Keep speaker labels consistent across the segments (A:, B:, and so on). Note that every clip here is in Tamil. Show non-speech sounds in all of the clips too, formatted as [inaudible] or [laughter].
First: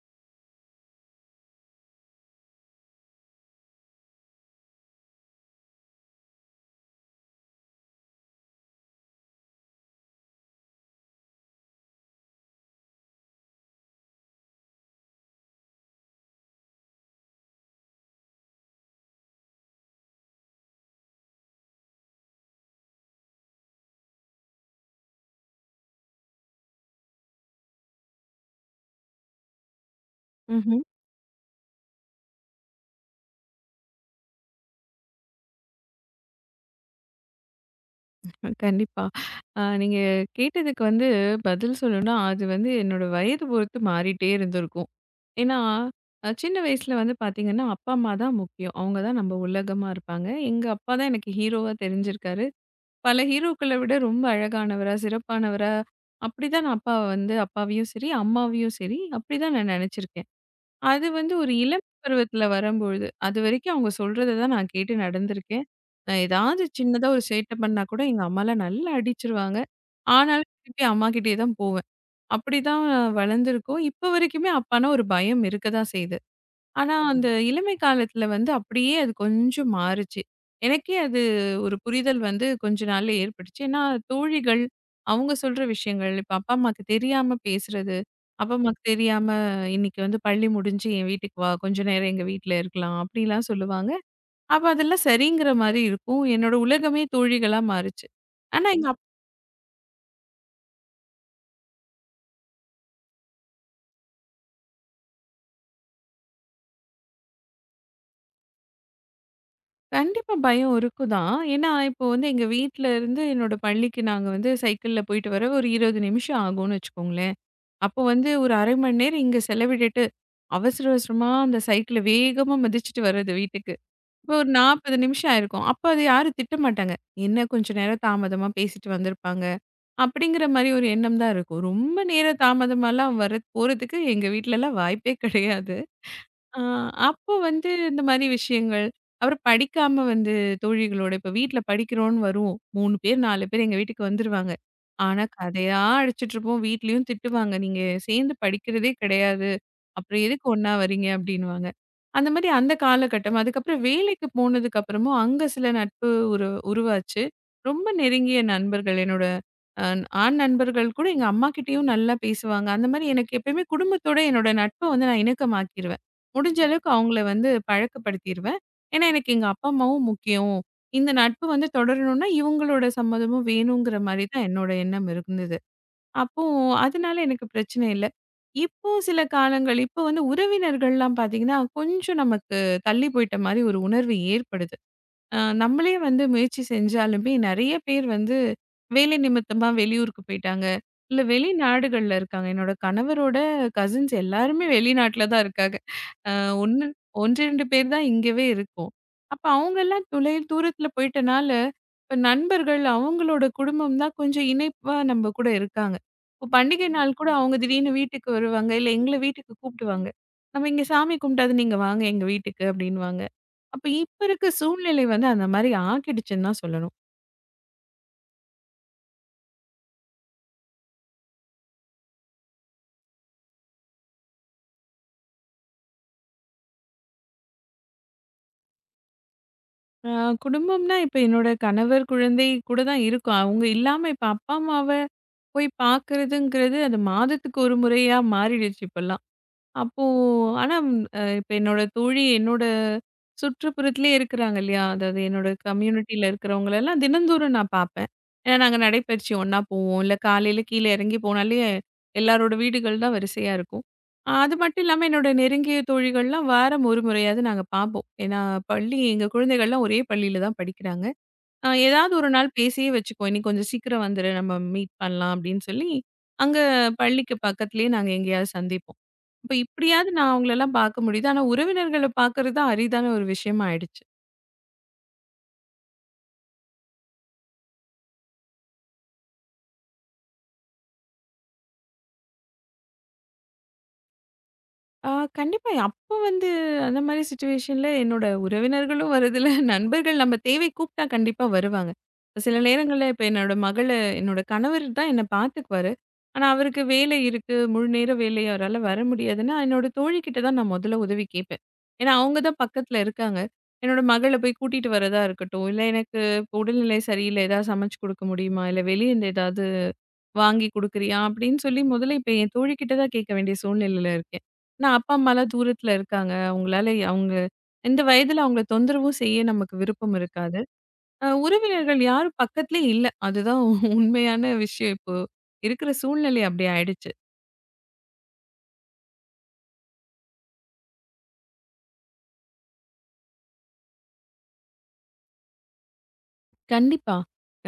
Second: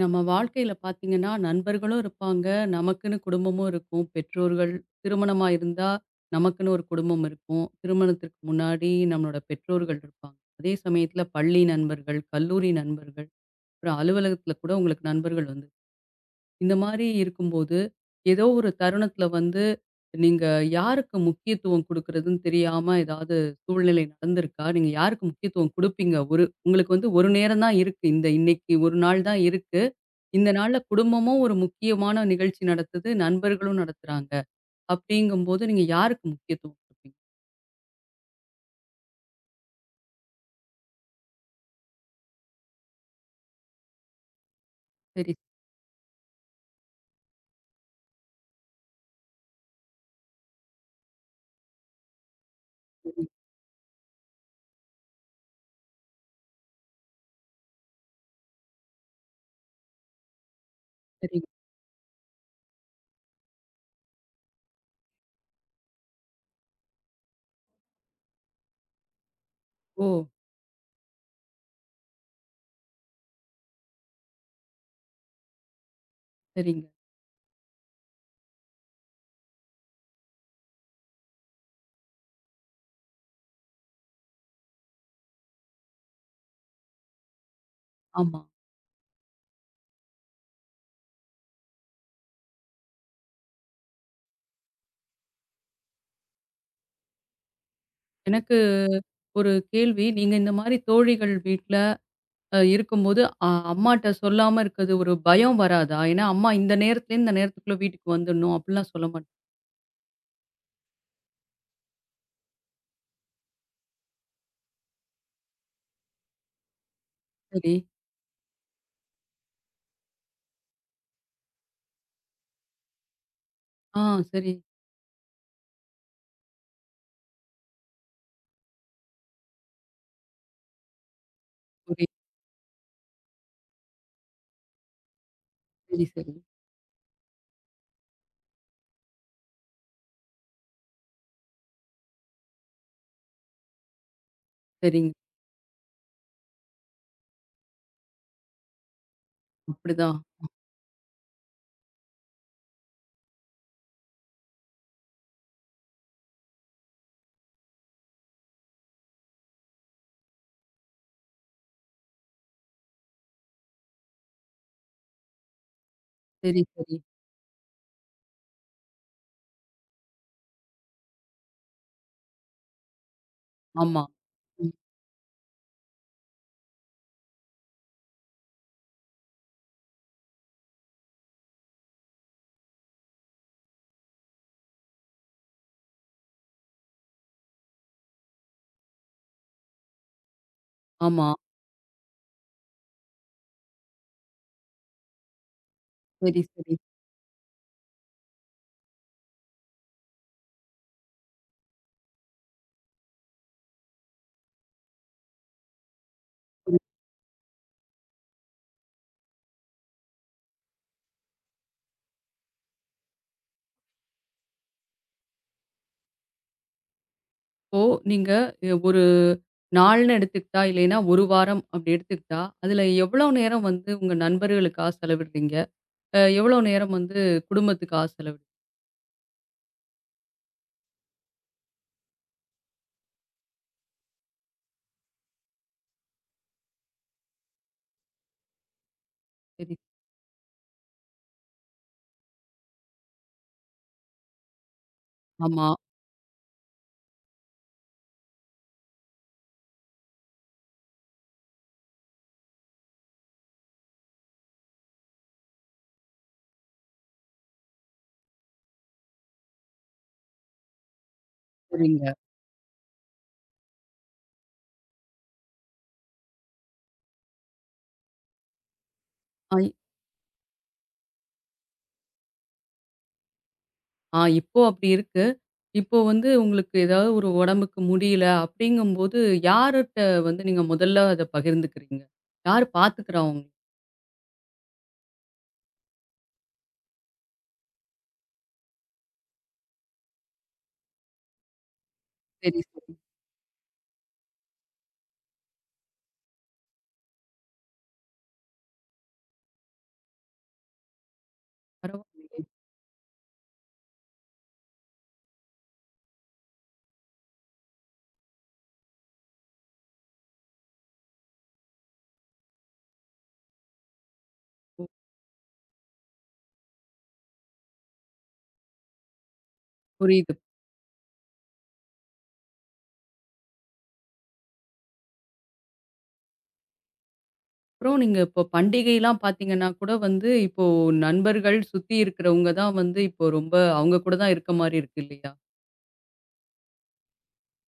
A: நம்ம வாழ்க்கையில பார்த்தீங்கன்னா, நண்பர்களும் இருப்பாங்க. நமக்குன்னு குடும்பமும் இருக்கும். பெற்றோர்கள் திருமணமா இருந்தா, நமக்குன்னு ஒரு குடும்பம் இருக்கும். திருமணத்திற்கு முன்னாடி நம்மளோட பெற்றோர்கள் இருப்பாங்க. அதே சமயத்தில பள்ளி நண்பர்கள், கல்லூரி நண்பர்கள், அப்புறம் அலுவலகத்தில கூட உங்களுக்கு நண்பர்கள் வந்து இந்த மாரி இருக்கும்போது, ஏதோ ஒரு தருணத்தில வந்து, நீங்க யாருக்கு முக்கியத்துவம் குடுக்குறதுன்னு தெரியாம ஏதாவது சூழ்நிலை நடந்திருக்கா? நீங்க யாருக்கு முக்கியத்துவம் குடுப்பீங்க? ஒரு உங்களுக்கு வந்து 1 நேரம் தான் இருக்கு. இந்த இன்னைக்கு 1 நாள் தான் இருக்கு. இந்த நாள்ல
B: ம்ஹ்ம்.
A: குடும்பமும் ஒரு முக்கியமான நிகழ்ச்சி நடத்துது. நண்பர்களும் நடத்துறாங்க. அப்படிங்கும்போது நீங்க யாருக்கு முக்கியத்துவம் குடுப்பீங்க?
B: கண்டிப்பா. நீங்க கேட்டதுக்கு வந்து பதில் சொல்லணும்னா, அது வந்து என்னோட வயது பொறுத்து மாறிட்டே இருந்திருக்கும்.
A: சரி,
B: ஏன்னா, சின்ன வயசுல வந்து பார்த்தீங்கன்னா, அப்பா, அம்மா தான் முக்கியம். அவங்க தான் நம்ம உலகமா இருப்பாங்க. எங்க அப்பா தான் எனக்கு ஹீரோவா தெரிஞ்சிருக்காரு. பல
A: சரி,
B: ஹீரோக்கள விட ரொம்ப அழகானவரா, சிறப்பானவரா, அப்படிதான் நான் அப்பாவையும் சரி, அம்மாவையும் சரி, அப்படிதான் நான் நெனச்சிருக்கேன். அது வந்து
A: சரிங்க.
B: ஒரு இளம் பருவத்துல வரும்பொழுது, அதுவரைக்கும் அவங்க சொல்றத தான் நான் கேட்டு நடந்திருக்கேன். ஏதாவது சின்னதா ஒரு சேட்டை பண்ணா கூட எங்க அம்மாலாம் நல்லா அடிச்சுருவாங்க.
A: ஓ!
B: ஆனாலும் திருப்பி அம்மாகிட்டயே தான் போவேன். அப்படிதான் வளர்ந்துருக்கோம். இப்ப வரைக்குமே அப்பான்னா ஒரு பயம் இருக்க தான் செய்யுது.
A: சரிங்க.
B: ஆனா, அந்த இளமை காலத்துல வந்து அப்படியே அது கொஞ்சம் மாறுச்சு. எனக்கே அது ஒரு புரிதல் வந்து கொஞ்ச நாள்ல ஏற்பட்டுச்சு. ஏன்னா, தோழிகள் அவங்க சொல்ற விஷயங்கள், இப்ப அப்பா, அம்மாக்கு தெரியாம பேசுறது,
A: ஆமா.
B: அப்பா, அம்மாக்கு தெரியாம "இன்னைக்கு வந்து பள்ளி முடிஞ்சு என் வீட்டுக்கு வா, கொஞ்ச நேரம் எங்க வீட்ல இருக்கலாம்" அப்படிலாம் சொல்லுவாங்க. அப்ப அதெல்லாம் சரிங்கிற மாரி இருக்கும். என்னோட உலகமே தோழிகளா மாறுச்சு.
A: எனக்கு
B: ஆனா, எங்க
A: ஒரு கேள்வி. நீங்க இந்த மாரி தோழிகள் வீட்ல இருக்கும்போது அம்மாட்ட சொல்லாம இருக்கிறது ஒரு பயம் வராதா? ஏன்னா, அம்மா இந்த நேரத்துலேருந்து இந்த நேரத்துக்குள்ள வீட்டுக்கு வந்துடணும் அப்டிலாம் சொல்ல மாட்.
B: கண்டிப்பா பயம் இருக்கும் தான். ஏன்னா, இப்போ வந்து எங்க வீட்ல இருந்து என்னோட பள்ளிக்கு நாங்க வந்து சைக்கிள்ல போயிட்டு வர ஒரு 20 நிமிஷம் ஆகும்னு வச்சுக்கோங்களேன்.
A: சரி.
B: அப்போ வந்து ஒரு 1/2 மணி நேரம் இங்க செலவிட்டுட்டு, அவசர அவசரமா அந்த சைக்கிள வேகமா மிதிச்சுட்டு வர்றது வீட்டுக்கு.
A: ஆ,
B: இப்போ ஒரு
A: சரி.
B: 40 நிமிஷம் ஆயிருக்கும். அப்ப அது யாரும் திட்ட மாட்டாங்க. என்ன கொஞ்ச நேரம் தாமதமா பேசிட்டு வந்திருப்பாங்க, அப்படிங்கிற மாரி ஒரு எண்ணம் தான் இருக்கும். ரொம்ப
A: புரியுது.
B: நேரம் தாமதமாலாம் வர போறதுக்கு எங்க வீட்லலாம் வாய்ப்பே கிடையாது.
A: சரி, சரி.
B: ஆ, அப்போ வந்து இந்த மாரி விஷயங்கள். அப்புறம் படிக்காம வந்து தோழிகளோட இப்ப வீட்ல படிக்கிறோம்ன்னு வருவோம். 3 பேர், 4 பேர் எங்க வீட்டுக்கு வந்துருவாங்க.
A: சரிங்க.
B: ஆனா கதையா அடிச்சுட்டுருப்போம். வீட்லயும் திட்டுவாங்க. "நீங்க சேர்ந்து படிக்கிறதே கிடையாது.
A: அப்டிதான்.
B: அப்புறம் எதுக்கு ஒண்ணா வரீங்க?" அப்படின்னுவாங்க. அந்த மாரி அந்த காலகட்டம். அதுக்கப்புறம் வேலைக்கு போனதுக்கு அப்புறமும் அங்க சில நட்பு உருவாச்சு. ரொம்ப நெருங்கிய நண்பர்கள் என்னோட அ ஆண் நண்பர்கள் கூட எங்க அம்மாகிட்டயும் நல்லா பேசுவாங்க. அந்த மாரி எனக்கு எப்பயுமே குடும்பத்தோட என்னோட நட்ப வந்து நான் இணக்கமாக்கிருவேன். முடிஞ்ச
A: சரி,
B: அளவுக்கு
A: சரி.
B: அவங்கள வந்து பழக்கப்படுத்திருவேன். ஏன்னா, எனக்கு எங்க அப்பா, அம்மாவும் முக்கியம். இந்த நட்பு வந்து தொடரணும்னா, இவங்களோட சம்மதமும் வேணுங்கிற
A: ஆமா.
B: மாரி தான் என்னோட
A: ம்.
B: எண்ணம் இருந்தது. அப்போ அதனால எனக்கு பிரச்சனை இல்ல. இப்போ சில காலங்கள் இப்போ வந்து உறவினர்கள்லாம் பார்த்தீங்கன்னா, கொஞ்சம் நமக்கு தள்ளி போயிட்ட மாரி ஒரு உணர்வு ஏற்படுது. நம்மளே வந்து முயற்சி செஞ்சாலுமே, நெறைய பேர் வந்து வேலை நிமித்தமா வெளியூருக்கு போயிட்டாங்க. இல்ல
A: ஆமா.
B: வெளிநாடுகள்ல இருக்காங்க. என்னோட கணவரோட கசின்ஸ் எல்லாருமே வெளிநாட்ல தான் இருக்காங்க. அ
A: சரி, சரி.
B: 1 1, 2 பேர் தான் இங்கவே இருக்கோம். அப்ப அவங்கலாம் தொலை தூரத்துல போயிட்டனால, இப்ப நண்பர்கள் அவங்களோட குடும்பம் தான் கொஞ்சம் இணைப்பா நம்ம கூட இருக்காங்க. இப்போ பண்டிகை நாள் கூட அவங்க திடீர்னு வீட்டுக்கு வருவாங்க. இல்ல எங்கள வீட்டுக்கு கூப்பிடுவாங்க. "நம்ம இங்க சாமி கும்பிட்டாவது நீங்க வாங்க எங்க வீட்டுக்கு" அப்படின்னுவாங்க. அப்ப இப்ப இருக்க சூழ்நிலை வந்து அந்த மாரி ஆக்கிடுச்சுன்னு தான் சொல்லணும்.
A: இப்போ நீங்க ஒரு நாள்னு எடுத்துக்கிட்டா, இல்லைன்னா 1 வாரம் அப்டி எடுத்துக்கிட்டா, அதுல எவ்வளோ நேரம் வந்து உங்க நண்பர்களுக்கா செலவிடுறீங்க? எவ்வளோ நேரம் வந்து குடும்பத்துக்கா செலவிடுறீங்க?
B: அ குடும்பம்னா இப்ப என்னோட கணவர், குழந்தை கூட தான் இருக்கும். அவங்க இல்லாம இப்ப அப்பா, அம்மாவ போய் பார்க்கிறதுங்கிறது அது மாதத்துக்கு ஒரு முறையா மாறிடுச்சு இப்பல்லாம்.
A: சரி.
B: அப்போ ஆனா அ இப்ப என்னோட தோழி என்னோட சுற்றுப்புறத்திலேயே இருக்கிறாங்க இல்லையா? அதாவது என்னோட
A: ஆமா.
B: கம்யூனிட்டில இருக்கிறவங்களெல்லாம் தினந்தோறும் நான் பார்ப்பேன். ஏன்னா நாங்க நடைப்பயிற்சி ஒண்ணா போவோம். இல்ல காலையில கீழ இறங்கி போனாலே எல்லாரோட வீடுகள் தான் வரிசையா இருக்கும். அது மட்டும் இல்லாம என்னோட நெருங்கிய தோழிகள்லாம் வாரம் ஒரு முறையாவது நாங்க பார்ப்போம். ஏன்னா பள்ளி எங்க குழந்தைகள்லாம் ஒரே பள்ளியில தான் படிக்கிறாங்க. ஏதாவது
A: சரிங்க.
B: ஒரு நாள் பேசியே வச்சுக்குவோம். "இன்னைக்கு கொஞ்சம் சீக்கிரம் வந்துரு. நம்ம மீட் பண்ணலாம்." அப்படின்னு சொல்லி, அங்க பள்ளிக்கு பக்கத்துலயே நாங்க எங்கேயாவது சந்திப்போம். இப்ப
A: ஆ,
B: இப்படியாவது நான் அவங்களலாம் பார்க்க முடியுது. ஆனா உறவினர்கள பார்க்கறது அரிதான ஒரு விஷயமா ஆயிடுச்சு.
A: ஆ, இப்போ அப்படி இருக்கு. இப்போ வந்து உங்களுக்கு ஏதாவது ஒரு உடம்புக்கு முடியல அப்படிங்கும்போது, யார்ட்ட வந்து நீங்க முதல்ல அத பகிர்ந்துக்கிறீங்க? யார் பார்த்துக்கிறா உங்கள?
B: ஆ கண்டிப்பா. அப்போ வந்து அந்த மாரி சிச்சுவேஷன்ல என்னோட உறவினர்களும் வரதில்ல, [laughs] நண்பர்கள் நம்ம தேவை கூப்ட்டா கண்டிப்பா வருவாங்க. சில
A: சரி, சரி.
B: நேரங்கள்ல இப்ப என்னோட மகள என்னோட கணவர் தான் என்ன பாத்துக்குவாரு. ஆனா, அவருக்கு வேலை இருக்கு, முழு நேர வேலை அவரால வர முடியாதுன்னா, என்னோட தோழிகிட்ட தான் நான் முதல்ல உதவி கேட்பேன். ஏன்னா, அவங்க
A: பரவாயில்லையே!
B: தான் பக்கத்துல இருக்காங்க. என்னோட மகள போய் கூட்டிட்டு வரதா இருக்கட்டும், இல்ல எனக்கு இப்ப உடல்நிலை சரியில்ல, ஏதாவது சமைச்சு குடுக்க முடியுமா? இல்ல வெளியிருந்து ஏதாவது வாங்கி குடுக்குறியா? அப்படின்னு சொல்லி முதல்ல இப்ப என் தோழிகிட்ட தான் கேட்க வேண்டிய சூழ்நிலையில இருக்கேன். ஆனா,
A: பு
B: அப்பா, அம்மாலாம் தூரத்துல இருக்காங்க. அவங்களால அவங்க இந்த வயதுல அவங்கள தொந்தரவும் செய்ய நமக்கு விருப்பம்
A: புரியுது.
B: இருக்காது. உறவினர்கள் யாரும் பக்கத்துலயே இல்ல. அதுதான் உண்மையான விஷயம். இப்போ இருக்கிற சூழ்நிலை அப்படி ஆயிடுச்சு.
A: அப்புறம் நீங்க இப்போ பண்டிகைலாம் பார்த்தீங்கன்னா கூட வந்து, இப்போ நண்பர்கள் சுத்தி இருக்கிறவங்க தான் வந்து இப்போ ரொம்ப அவங்க கூட தான் இருக்க மாரி இருக்கு இல்லையா?
B: கண்டிப்பா.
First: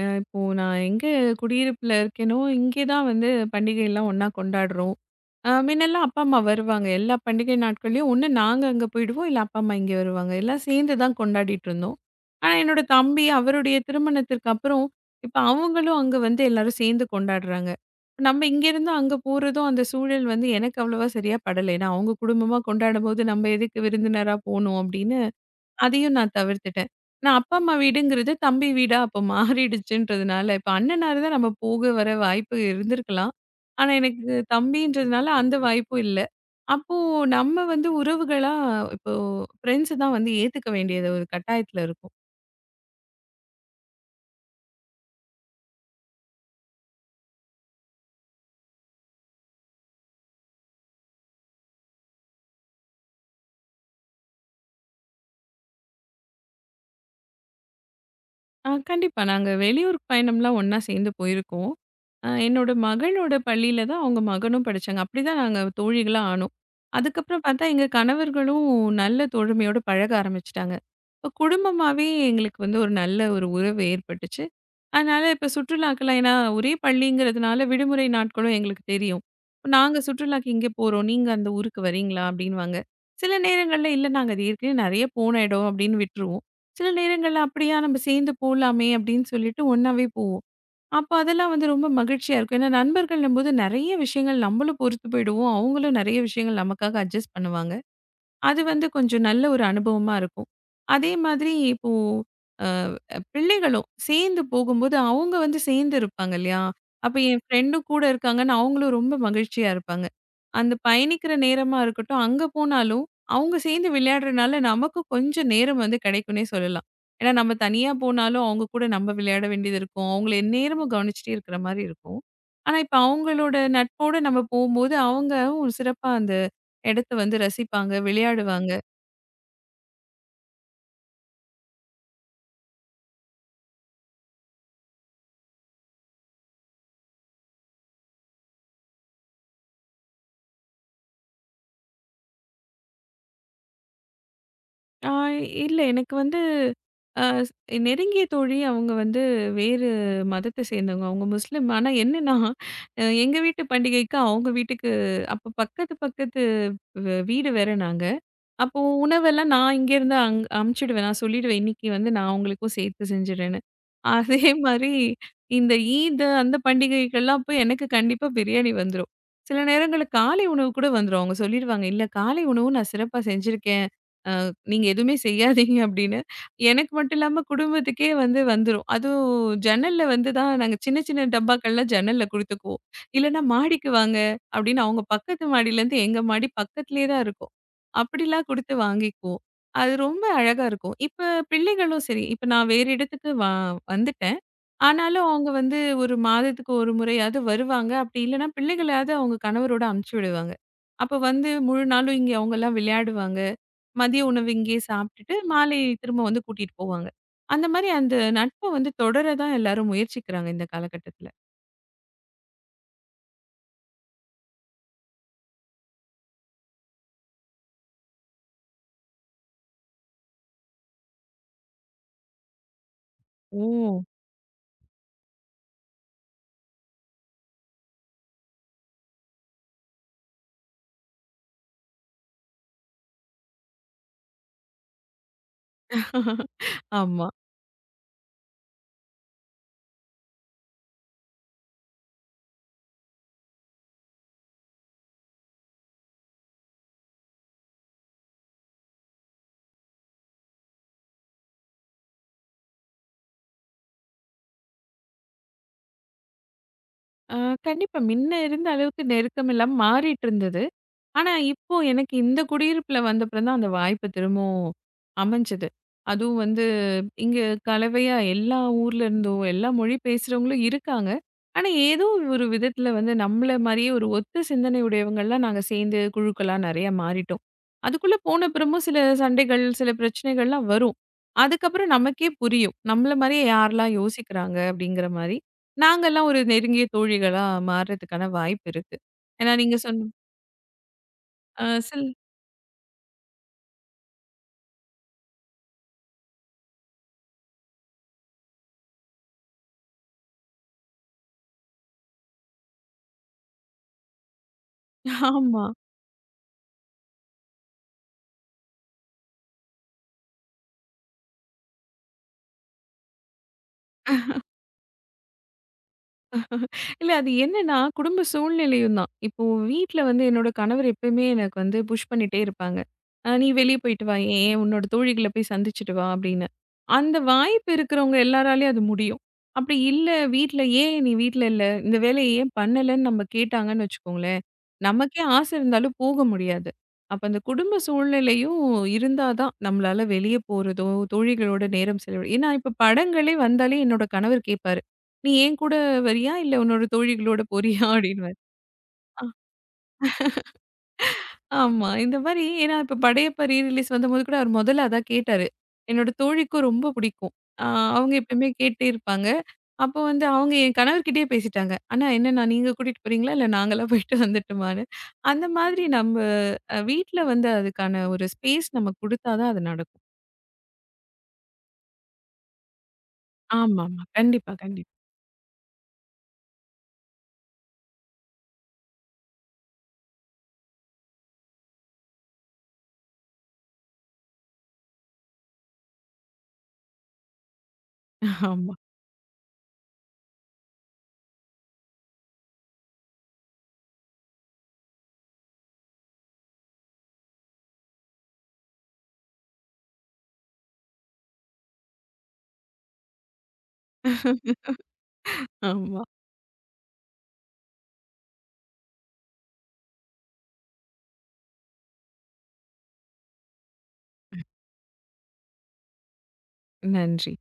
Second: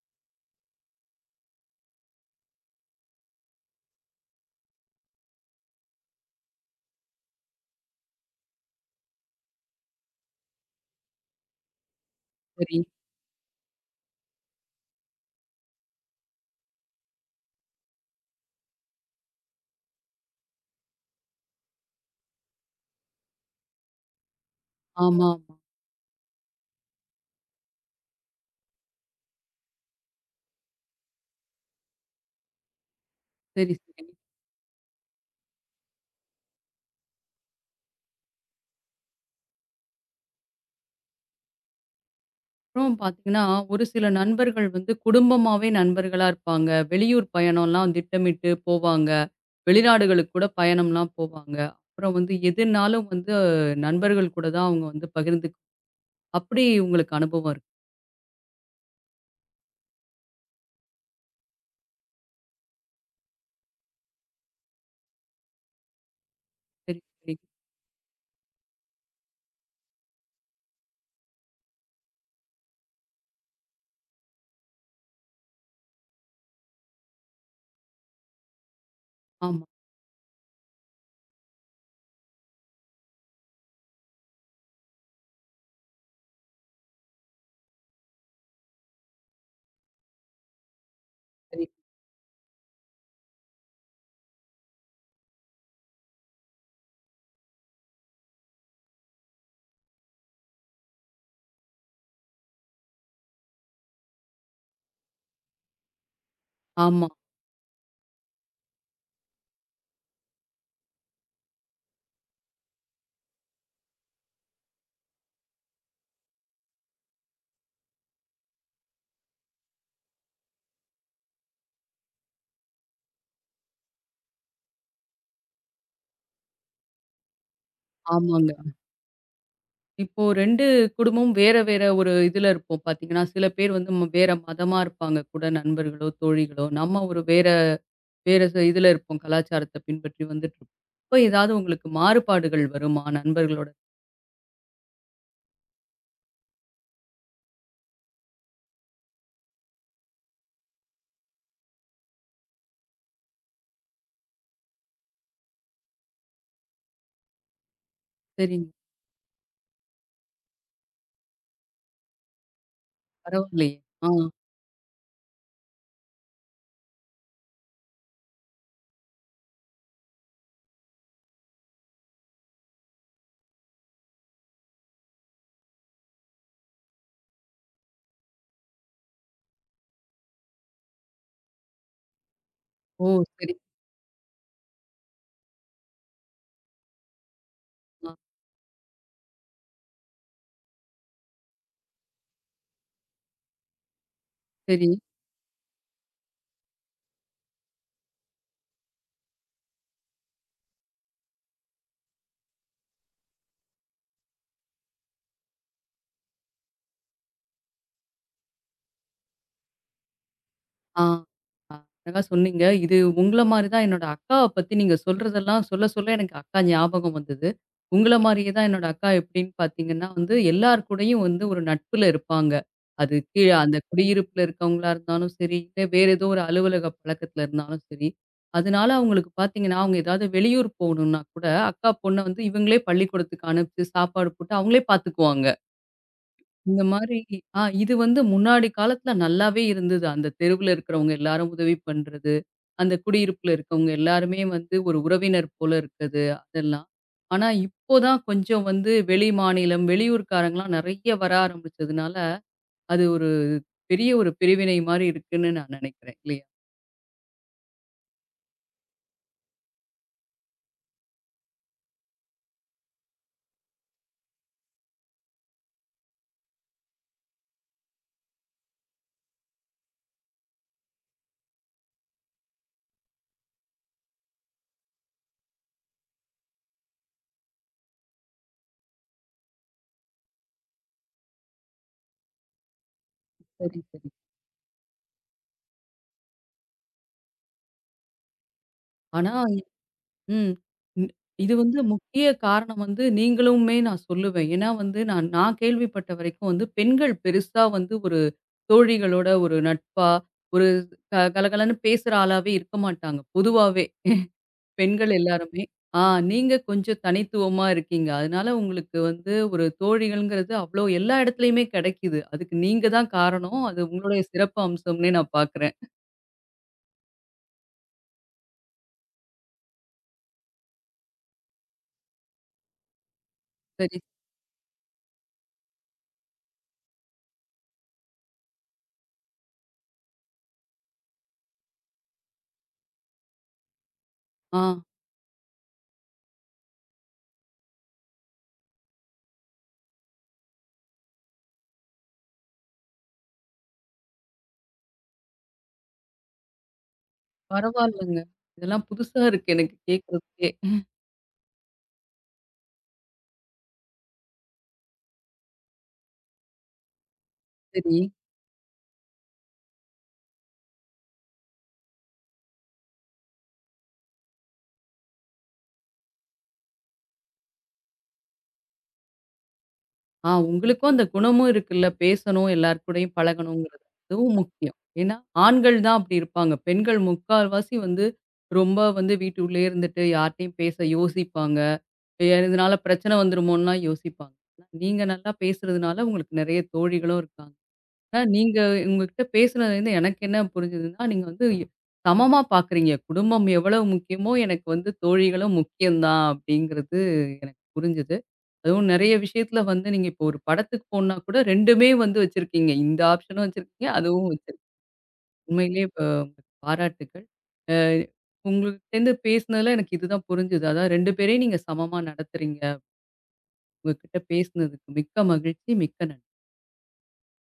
B: இப்போ நான் எங்க குடியிருப்புல இருக்கேனோ, இங்கே தான் வந்து பண்டிகைலாம் ஒண்ணா கொண்டாடுறோம். முன்னெல்லாம் அப்பா, அம்மா வருவாங்க. எல்லா பண்டிகை நாட்கள்லயும் ஒண்ணு நாங்க அங்க போயிடுவோம், இல்ல அப்பா, அம்மா இங்க வருவாங்க. எல்லாம் சேர்ந்து தான் கொண்டாடிட்டு இருந்தோம். ஆனா
A: சரி.
B: என்னோட தம்பி அவருடைய திருமணத்திற்கு அப்புறம், இப்ப அவங்களும் அங்க வந்து எல்லாரும் சேர்ந்து கொண்டாடுறாங்க. இப்ப நம்ம இங்கேருந்து அங்க போறதும் அந்த சூழல் வந்து எனக்கு அவ்வளவா சரியா படல. ஏன்னா அவங்க குடும்பமா கொண்டாடும்போது நம்ம எதுக்கு விருந்தினரா போணும் அப்படின்னு
A: ஆமா, ஆமா.
B: அதையும் நான் தவிர்த்துட்டேன். நான் அப்பா, அம்மா வீடுங்கிறது தம்பி வீடா அப்ப மாறிடுச்சுன்றதுனால, இப்ப அண்ணனாரு தான் நம்ம போக வர வாய்ப்பு இருந்திருக்கலாம்.
A: சரி,
B: ஆனா
A: சரி.
B: எனக்கு தம்பின்றதுனால அந்த வாய்ப்பும் இல்ல. அப்போ நம்ம வந்து உறவுகளா இப்போ ஃப்ரெண்ட்ஸ் தான் வந்து ஏத்துக்க வேண்டியது ஒரு கட்டாயத்துல இருக்கும்.
A: அப்புறம் பார்த்தீங்கன்னா, ஒரு சில நண்பர்கள் வந்து குடும்பமாவே நண்பர்களா இருப்பாங்க. வெளியூர் பயணம்லாம் திட்டமிட்டு போவாங்க. வெளிநாடுகளுக்கு கூட பயணம்லாம் போவாங்க. அப்புறம் வந்து எதுனாலும் வந்து நண்பர்கள் கூட தான் அவங்க வந்து பகிர்ந்து அப்படி உங்களுக்கு அனுபவம் இருக்கு.
B: ஆ கண்டிப்பா. நாங்க வெளியூர் பயணம்லாம் ஒண்ணா சேர்ந்து போயிருக்கோம். என்னோட மகளோட பள்ளியில தான் அவங்க மகனும் படிச்சாங்க. அப்படிதான் நாங்க தோழிகளா ஆனோம்.
A: சரி, சரி.
B: அதுக்கப்புறம் பார்த்தா எங்க கணவர்களும் நல்ல தோழமையோட பழக ஆரம்பிச்சுட்டாங்க. இப்ப குடும்பமாவே எங்களுக்கு வந்து ஒரு நல்ல ஒரு உறவு ஏற்பட்டுச்சு. அதனால இப்ப சுற்றுலாக்கெல்லாம் ஏன்னா ஒரே பள்ளிங்கிறதுனால விடுமுறை நாட்களும் எங்களுக்கு தெரியும்.
A: ஆமா.
B: இப்ப நாங்க சுற்றுலாக்கு இங்க போறோம். நீங்க அந்த ஊருக்கு வரீங்களா? அப்படின்னுவாங்க. சில நேரங்கள்ல இல்ல நாங்க அது ஏற்கனவே நெறைய போன இடம் அப்படின்னு விட்டுருவோம். சில நேரங்கள்ல அப்படியா நம்ம சேர்ந்து போலாமே அப்படின்னு சொல்லிட்டு ஒண்ணாவே போவோம். அப்ப அதெல்லாம்
A: சரி.
B: வந்து ரொம்ப மகிழ்ச்சியா இருக்கும். ஏன்னா நண்பர்கள்ன்னும்போது நெறைய விஷயங்கள் நம்மளும் பொறுத்து போயிடுவோம். அவங்களும் நெறைய விஷயங்கள் நமக்காக அட்ஜஸ்ட் பண்ணுவாங்க. அது வந்து கொஞ்சம் நல்ல ஒரு அனுபவமா இருக்கும். அதே மாதிரி இப்போ அ பிள்ளைகளும் சேர்ந்து போகும்போது, அவங்க வந்து சேர்ந்து இருப்பாங்க இல்லையா?
A: ஆமா.
B: அப்ப என் ஃப்ரெண்டும் கூட இருக்காங்கன்னு அவங்களும் ரொம்ப மகிழ்ச்சியா இருப்பாங்க. அந்த பயணிக்கிற நேரமா இருக்கட்டும், அங்க போனாலும் அவங்க சேர்ந்து விளையாடுறனால நமக்கும் கொஞ்சம் நேரம் வந்து கிடைக்கும்னே சொல்லலாம். ஏன்னா நம்ம தனியா போனாலும் அவங்க கூட நம்ம விளையாட வேண்டியது இருக்கும். அவங்கள எந்நேரமும் கவனிச்சுட்டே இருக்கிற மாரி இருக்கும். ஆனா இப்ப அவங்களோட நட்போட நம்ம போம்போது அவங்க சிறப்பா அந்த இடத்த வந்து ரசிப்பாங்க,
A: ஆமாங்க.
B: விளையாடுவாங்க.
A: இப்போ 2 குடும்பமும் வேற, வேற ஒரு இதுல இருப்போம் பார்த்தீங்கன்னா, சில பேர் வந்து வேற மதமா இருப்பாங்க கூட நண்பர்களோ, தோழிகளோ. நம்ம ஒரு வேற வேற இதுல இருப்போம். கலாச்சாரத்த பின்பற்றி வந்துட்டுருப்போம். அப்ப ஏதாவது உங்களுக்கு மாறுபாடுகள் வருமா நண்பர்களோட?
B: ஆ இல்ல எனக்கு வந்து அ ஸ் நெருங்கிய தோழி அவங்க வந்து வேறு மதத்த சேர்ந்தவங்க. அவங்க முஸ்லிம். ஆனா என்னன்னா, எங்க வீட்டு பண்டிகைக்கு அவங்க வீட்டுக்கு அப்ப பக்கத்து, பக்கத்து வீடு வேற நாங்க.
A: சரிங்க.
B: அப்போ உணவெல்லாம் நான் இங்கேருந்து அமுச்சுடுவேன். நான் சொல்லிடுவேன், இன்னைக்கு வந்து நான் உங்களுக்கும் சேர்த்து செஞ்சுடுறேன்னு.
A: பரவாயில்லையே! ஆ.
B: அதே [laughs] மாரி இந்த ஈத் அந்த பண்டிகைகள்லாம் அப்ப எனக்கு கண்டிப்பா பிரியாணி வந்துரும். சில நேரங்கள்ல காலை உணவு கூட வந்துரும். அவங்க சொல்லிடுவாங்க, "இல்ல காலை உணவு நான் சிறப்பா செஞ்சிருக்கேன். அ நீங்க எதுவுமே செய்யாதீங்க" [laughs] அப்படின்னு. எனக்கு மட்டும் இல்லாம குடும்பத்துக்கே வந்து வந்துரும். அதுவும் ஜன்னல்ல வந்து தான் நாங்க சின்ன சின்ன டப்பாக்கள்லாம் ஜன்னல்ல குடுத்துக்குவோம்.
A: ஓ!
B: இல்லன்னா
A: சரி.
B: "மாடிக்கு வாங்க" அப்படின்னு அவங்க பக்கத்து மாடியிலேருந்து எங்க மாடி பக்கத்திலேயே தான் இருக்கும்.
A: ஆ.
B: அப்படிலாம் குடுத்து வாங்கிக்குவோம். அது ரொம்ப அழகா இருக்கும். இப்ப பிள்ளைகளும் சரி, இப்ப நான் வேறு இடத்துக்கு வந்துட்டேன்.
A: சரி.
B: ஆனாலும் அவங்க வந்து 1 மாதத்துக்கு 1 முறையாவது வருவாங்க. அப்படி இல்லன்னா பிள்ளைகளையாவது அவங்க கணவரோட அனுப்பிச்சு விடுவாங்க. அப்ப வந்து முழு நாளும் இங்கே அவங்கலாம் விளையாடுவாங்க. மதிய உணவு இங்கேயே சாப்பிட்டுட்டு, மாலை திரும்ப வந்து கூட்டிட்டு போவாங்க. அந்த மாரி அந்த நட்ப வந்து தொடர தான் எல்லாரும் முயற்சிக்கிறாங்க இந்த
A: ஆ.
B: காலகட்டத்தில.
A: அழகா சொன்னீங்க. இது உங்கள மாரி தான். என்னோட அக்காவ பத்தி நீங்க சொல்றதெல்லாம் சொல்ல, சொல்ல எனக்கு அக்கா ஞாபகம் வந்தது. உங்கள மாரியே தான் என்னோட அக்கா. எப்படின்னு பார்த்தீங்கன்னா வந்து, எல்லார் கூடயும் வந்து ஒரு நட்புல இருப்பாங்க. அது கீழ அந்த
B: ஓ!
A: குடியிருப்புல இருக்கவங்களா இருந்தாலும் சரி, இல்ல வேற ஏதோ ஒரு அலுவலக பழக்கத்துல இருந்தாலும் சரி. அதனால அவங்களுக்கு பார்த்தீங்கன்னா, அவங்க ஏதாவது வெளியூர் போகணும்னா கூட, அக்கா பொண்ண வந்து இவங்களே பள்ளிக்கூடத்துக்கு அனுப்பிச்சு சாப்பாடு போட்டு அவங்களே பார்த்துக்குவாங்க.
B: [laughs]
A: இந்த மாரி,
B: ஆமா.
A: ஆ, இது வந்து முன்னாடி காலத்துல நல்லாவே இருந்தது. அந்த தெருவுல இருக்கிறவங்க எல்லாரும் உதவி பண்றது, அந்த குடியிருப்புல இருக்கவங்க எல்லாருமே வந்து ஒரு உறவினர் போல இருக்கிறது, அதெல்லாம். ஆனா, இப்போ தான் கொஞ்சம் வந்து வெளி மாநிலம், வெளியூர்க்காரங்கலாம் நெறைய வர ஆரம்பிச்சதுனால, அது ஒரு பெரிய ஒரு பிரிவினை மாரி இருக்குன்னு நான் நெனைக்கிறேன். இல்லையா?
B: அ கண்டிப்பா. முன்ன இருந்த அளவுக்கு நெருக்கம் எல்லாம் மாறிட்டு இருந்தது. ஆனா, இப்போ எனக்கு இந்த குடியிருப்புல வந்தப்புறம் தான் அந்த வாய்ப்பு திரும்பவும் அமைஞ்சது. அதுவும் வந்து இங்க கலவையா எல்லா ஊர்ல இருந்தும், எல்லா மொழி பேசுறவங்களும் இருக்காங்க. ஆனா, ஏதோ ஒரு விதத்துல வந்து நம்மள மாரியே ஒரு ஒத்த சிந்தனை உடையவங்கலாம் நாங்க சேர்ந்து குழுக்களா நெறையா மாறிட்டோம். அதுக்குள்ள போனப்புறமும் சில சண்டைகள், சில பிரச்சனைகள்லாம் வரும். அதுக்கப்புறம் நமக்கே புரியும். நம்மள மாரியே
A: சரி,
B: யாரெல்லாம்
A: சரி.
B: யோசிக்கிறாங்க அப்படிங்கிற மாரி. நாங்கலாம் ஒரு நெருங்கிய தோழிகளா மாறுறதுக்கான வாய்ப்பு இருக்கு.
A: ஆனா,
B: ஏன்னா நீங்க சொன்ன
A: ம். ன் இது
B: அ
A: வந்து
B: சில
A: முக்கிய காரணம் வந்து நீங்களுமே நான் சொல்லுவேன். ஏன்னா வந்து நான் நான் கேள்விப்பட்ட வரைக்கும் வந்து பெண்கள் பெருசா வந்து ஒரு தோழிகளோட ஒரு நட்பா, ஒரு கலகலன்னு பேசுற ஆளாவே இருக்க மாட்டாங்க. பொதுவாவே பெண்கள் எல்லாருமே.
B: ஆமா.
A: ஆ, நீங்க கொஞ்சம் தனித்துவமா இருக்கீங்க. அதனால உங்களுக்கு வந்து ஒரு தோழிகள்ங்கிறது அவ்ளோ எல்லா இடத்துலயுமே கிடைக்குது. அதுக்கு நீங்க தான் காரணம். அது உங்களுடைய சிறப்பு அம்சம்னே நான் பார்க்குறேன்.
B: இல்ல அது என்னன்னா, குடும்ப சூழ்நிலையும் தான். இப்போ வீட்ல வந்து என்னோட கணவர் எப்பயுமே எனக்கு வந்து புஷ் பண்ணிட்டே இருப்பாங்க. "நீ வெளிய
A: சரி.
B: போயிட்டு வா. ஏன் உன்னோட தோழிகள போய் சந்திச்சுட்டு வா" அப்படின்னு. அந்த வாய்ப்பு இருக்கிறவங்க எல்லாராலயும் அது முடியும். அப்படி இல்ல வீட்ல "ஏன் நீ வீட்ல இல்ல? இந்த வேலைய ஏன் பண்ணலன்னு?" நம்ம கேட்டாங்கன்னு வச்சுக்கோங்களேன்,
A: ஆ,
B: நமக்கே ஆசை இருந்தாலும் போக முடியாது. அப்ப அந்த குடும்ப சூழ்நிலையும் இருந்தா தான் நம்மளால வெளிய போறதோ, தோழிகளோட நேரம் செலவிட ஏன்னா இப்ப படங்களே வந்தாலே என்னோட கணவர் கேட்பாரு. நீ என் கூட வரியா? இல்ல உன்னோட தோழிகளோட போறியா? [laughs]
A: பரவால்லங்க.
B: அப்படின்னுவாரு.
A: இதெல்லாம் புதுசா
B: அ
A: இருக்கு எனக்கு கேட்கறதுக்கே.
B: ஆமா. இந்த மாரி ஏன்னா இப்ப படையப்பா ரீ ரிலீஸ் வந்தபோது கூட அவர் முதல்ல அதான் கேட்டாரு. என்னோட தோழிக்கும் ரொம்ப பிடிக்கும். அ
A: சரி.
B: அவங்க எப்பயுமே கேட்டே இருப்பாங்க. அப்போ வந்து அவங்க என் கணவர்கிட்டயே பேசிட்டாங்க. "அண்ணா என்னண்ணா நீங்க கூட்டிட்டு போறீங்களா? இல்ல நாங்களா போயிட்டு வந்துட்டுமான்னு?" அந்த மாதிரி நம்ம வீட்ல வந்து அதுக்கான ஒரு ஸ்பேஸ் நம்ம குடுத்தா தான் அது நடக்கும்.
A: ஆ, உங்களுக்கும் அந்த குணமும் இருக்குல்ல. பேசணும், எல்லார் கூடயும் பழகணுங்கிறது.
B: ஆமாமா.
A: அதுவும்
B: கண்டிப்பா,
A: முக்கியம்.
B: கண்டிப்பா.
A: ஏன்னா, ஆண்கள் தான் அப்படி இருப்பாங்க. பெண்கள் முக்கால்வாசி வந்து ரொம்ப வந்து வீட்டுக்குள்ளேயே இருந்துட்டு யார்ட்டயும் பேச யோசிப்பாங்க. இதனால பிரச்சனை வந்துருமோன்லாம் யோசிப்பாங்க. ஆனா, நீங்க நல்லா பேசுறதுனால உங்களுக்கு நெறைய தோழிகளும் இருக்காங்க. ஆனா, நீங்க
B: ஆமா.
A: உங்ககிட்ட பேசுனதுலருந்து எனக்கு என்ன புரிஞ்சதுன்னா, நீங்க வந்து சமமா பார்க்குறீங்க. குடும்பம் எவ்வளவு முக்கியமோ, எனக்கு வந்து தோழிகளும் முக்கியம் தான் அப்படிங்கிறது எனக்கு புரிஞ்சது. அதுவும் நெறைய விஷயத்துல வந்து நீங்க இப்போ ஒரு படத்துக்கு போனா கூட 2மே வந்து வச்சிருக்கீங்க. இந்த ஆப்ஷனும் வச்சிருக்கீங்க, அதுவும் வச்சிருக்கீங்க.
B: [laughs]
A: உண்மையிலேயே
B: ஆமா.
A: பாராட்டுக்கள். அ உங்ககிட்டேருந்து பேசுனதுல எனக்கு இதுதான் புரிஞ்சது. அதான் 2 பேரையும் நீங்க சமமா நடத்துறீங்க. உங்ககிட்ட பேசுனதுக்கு மிக்க மகிழ்ச்சி. மிக்க நன்றி.
B: நன்றி.